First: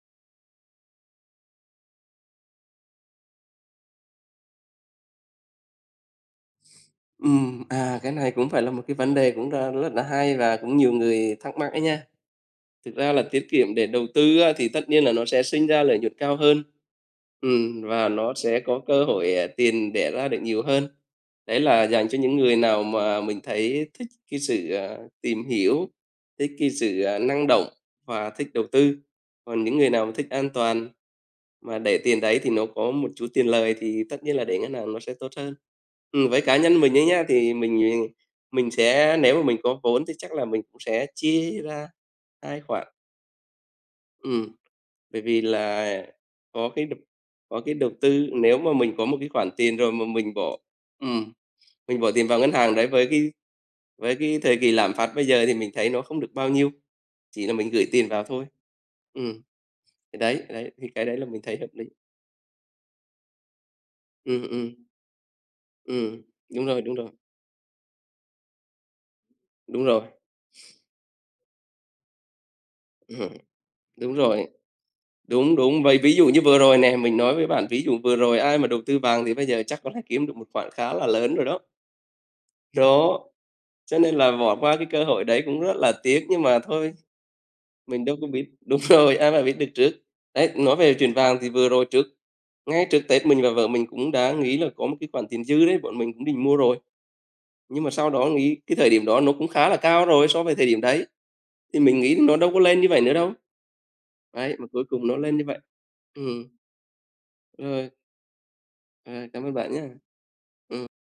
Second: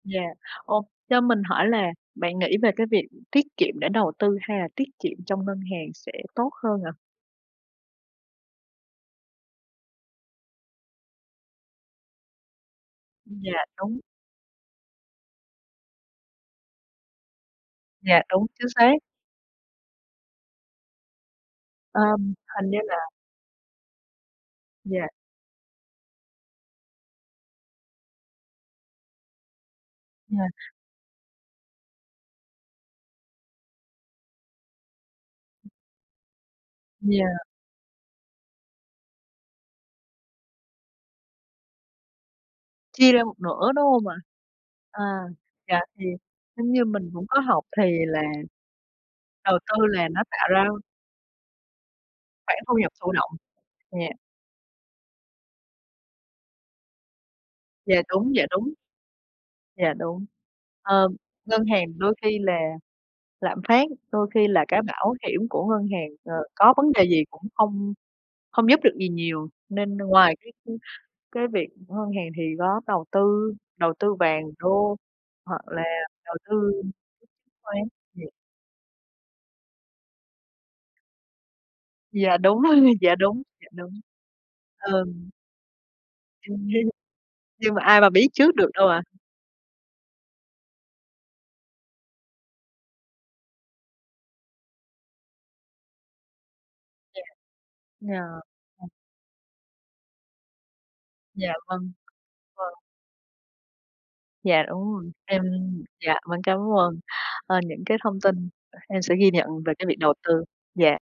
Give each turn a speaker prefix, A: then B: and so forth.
A: Dạ. Ồ, cho mình hỏi là bạn nghĩ về cái việc tiết kiệm để đầu tư hay là tiết kiệm trong ngân hàng sẽ tốt hơn ạ?
B: Ừm, à, cái này cũng phải là một cái vấn đề cũng đang rất là hay và cũng nhiều người thắc mắc ấy nha, thực ra là tiết
A: Dạ,
B: kiệm để
A: đúng.
B: đầu tư á, thì tất nhiên là nó sẽ sinh ra lợi nhuận cao hơn, ừm, và
A: Dạ,
B: nó
A: đúng,
B: sẽ
A: chính
B: có
A: xác.
B: cơ hội, ờ, tiền đẻ ra được nhiều hơn, đấy là
A: Ờ,
B: dành cho những người
A: hình như
B: nào
A: là
B: mà mình thấy thích cái sự, à,
A: Dạ.
B: tìm hiểu, thích cái sự, ờ, năng động và thích đầu tư. Còn những người nào mà thích an
A: Yeah.
B: toàn mà để tiền đấy, thì nó có một chút tiền lời thì tất nhiên là để ngân hàng nó sẽ tốt hơn. Ừm, với cá nhân mình ấy nhá,
A: Dạ.
B: thì mình mình sẽ nếu mà mình có vốn thì chắc là mình cũng sẽ chia ra 2 khoản.
A: Chia ra một nửa, đúng hông ạ?
B: Ừm,
A: À,
B: bởi vì
A: dạ,
B: là
A: thì
B: có
A: giống như
B: cái
A: mình cũng có
B: có
A: học
B: cái
A: thì
B: đầu
A: là
B: tư nếu mà mình có một cái khoản
A: đầu
B: tiền
A: tư
B: rồi mà
A: là nó
B: mình
A: tạo
B: bỏ
A: ra
B: ừm, mình bỏ tiền vào ngân
A: khoản thu
B: hàng đấy,
A: nhập
B: với
A: thụ động,
B: cái
A: dạ.
B: với cái thời kỳ lạm phát bây giờ thì mình thấy nó không được bao nhiêu, chỉ là mình gửi
A: Dạ,
B: tiền vào
A: đúng, dạ,
B: thôi.
A: đúng.
B: Ừm,
A: Dạ,
B: thì
A: đúng.
B: đấy, đấy, thì cái
A: Ờ,
B: đấy là mình thấy
A: ngân
B: hợp
A: hàng
B: lý.
A: đôi khi là lạm phát đôi khi
B: Ừm,
A: là
B: ừm.
A: cái bảo hiểm của ngân hàng,
B: Ừm,
A: ờ,
B: đúng
A: có
B: rồi,
A: vấn
B: đúng
A: đề
B: rồi.
A: gì cũng không không giúp được gì nhiều,
B: Đúng
A: nên
B: rồi.
A: ngoài cái, ưm, cái việc ngân hàng thì có đầu
B: Ừm,
A: tư đầu tư
B: đúng
A: vàng,
B: rồi.
A: đô
B: Đúng,
A: hoặc
B: đúng,
A: là
B: vậy ví dụ
A: đầu
B: như
A: tư
B: vừa rồi
A: [unintelligible] chứng
B: nè, mình nói với bạn,
A: khoán,
B: ví dụ vừa
A: ừm.
B: rồi ai mà đầu tư vàng thì bây giờ chắc có thể kiếm được một khoản khá là lớn rồi đó.
A: Dạ, đúng rồi, dạ,
B: Đó,
A: đúng, dạ đúng.
B: cho nên là bỏ qua cái
A: Ừ.
B: cơ hội đấy cũng rất là tiếc, nhưng mà thôi,
A: Nhưng mà ai
B: mình
A: mà
B: đâu có
A: biết
B: biết
A: trước được
B: đúng
A: đâu ạ.
B: rồi, ai mà biết được trước. Đấy, nói về chuyện vàng thì vừa rồi trước ngay trước Tết mình và vợ mình cũng đã nghĩ là có một cái khoản tiền dư đấy, bọn mình cũng định mua rồi,
A: Dạ,
B: nhưng mà sau đó nghĩ cái
A: dạ.
B: thời điểm đó nó cũng khá là cao rồi so với thời điểm đấy,
A: Dạ,
B: thì
A: vâng,
B: mình nghĩ nó đâu có
A: vâng.
B: lên như vậy nữa đâu, đấy,
A: Dạ,
B: mà cuối
A: đúng
B: cùng
A: rồi,
B: nó lên
A: em
B: như vậy,
A: dạ, mình
B: ừm.
A: cảm ơn, ờ, những
B: Rồi.
A: cái thông tin, em sẽ
B: Ờ,
A: ghi
B: cảm
A: nhận
B: ơn
A: về
B: bạn
A: cái
B: nhá.
A: việc đầu tư,
B: Ừm.
A: dạ.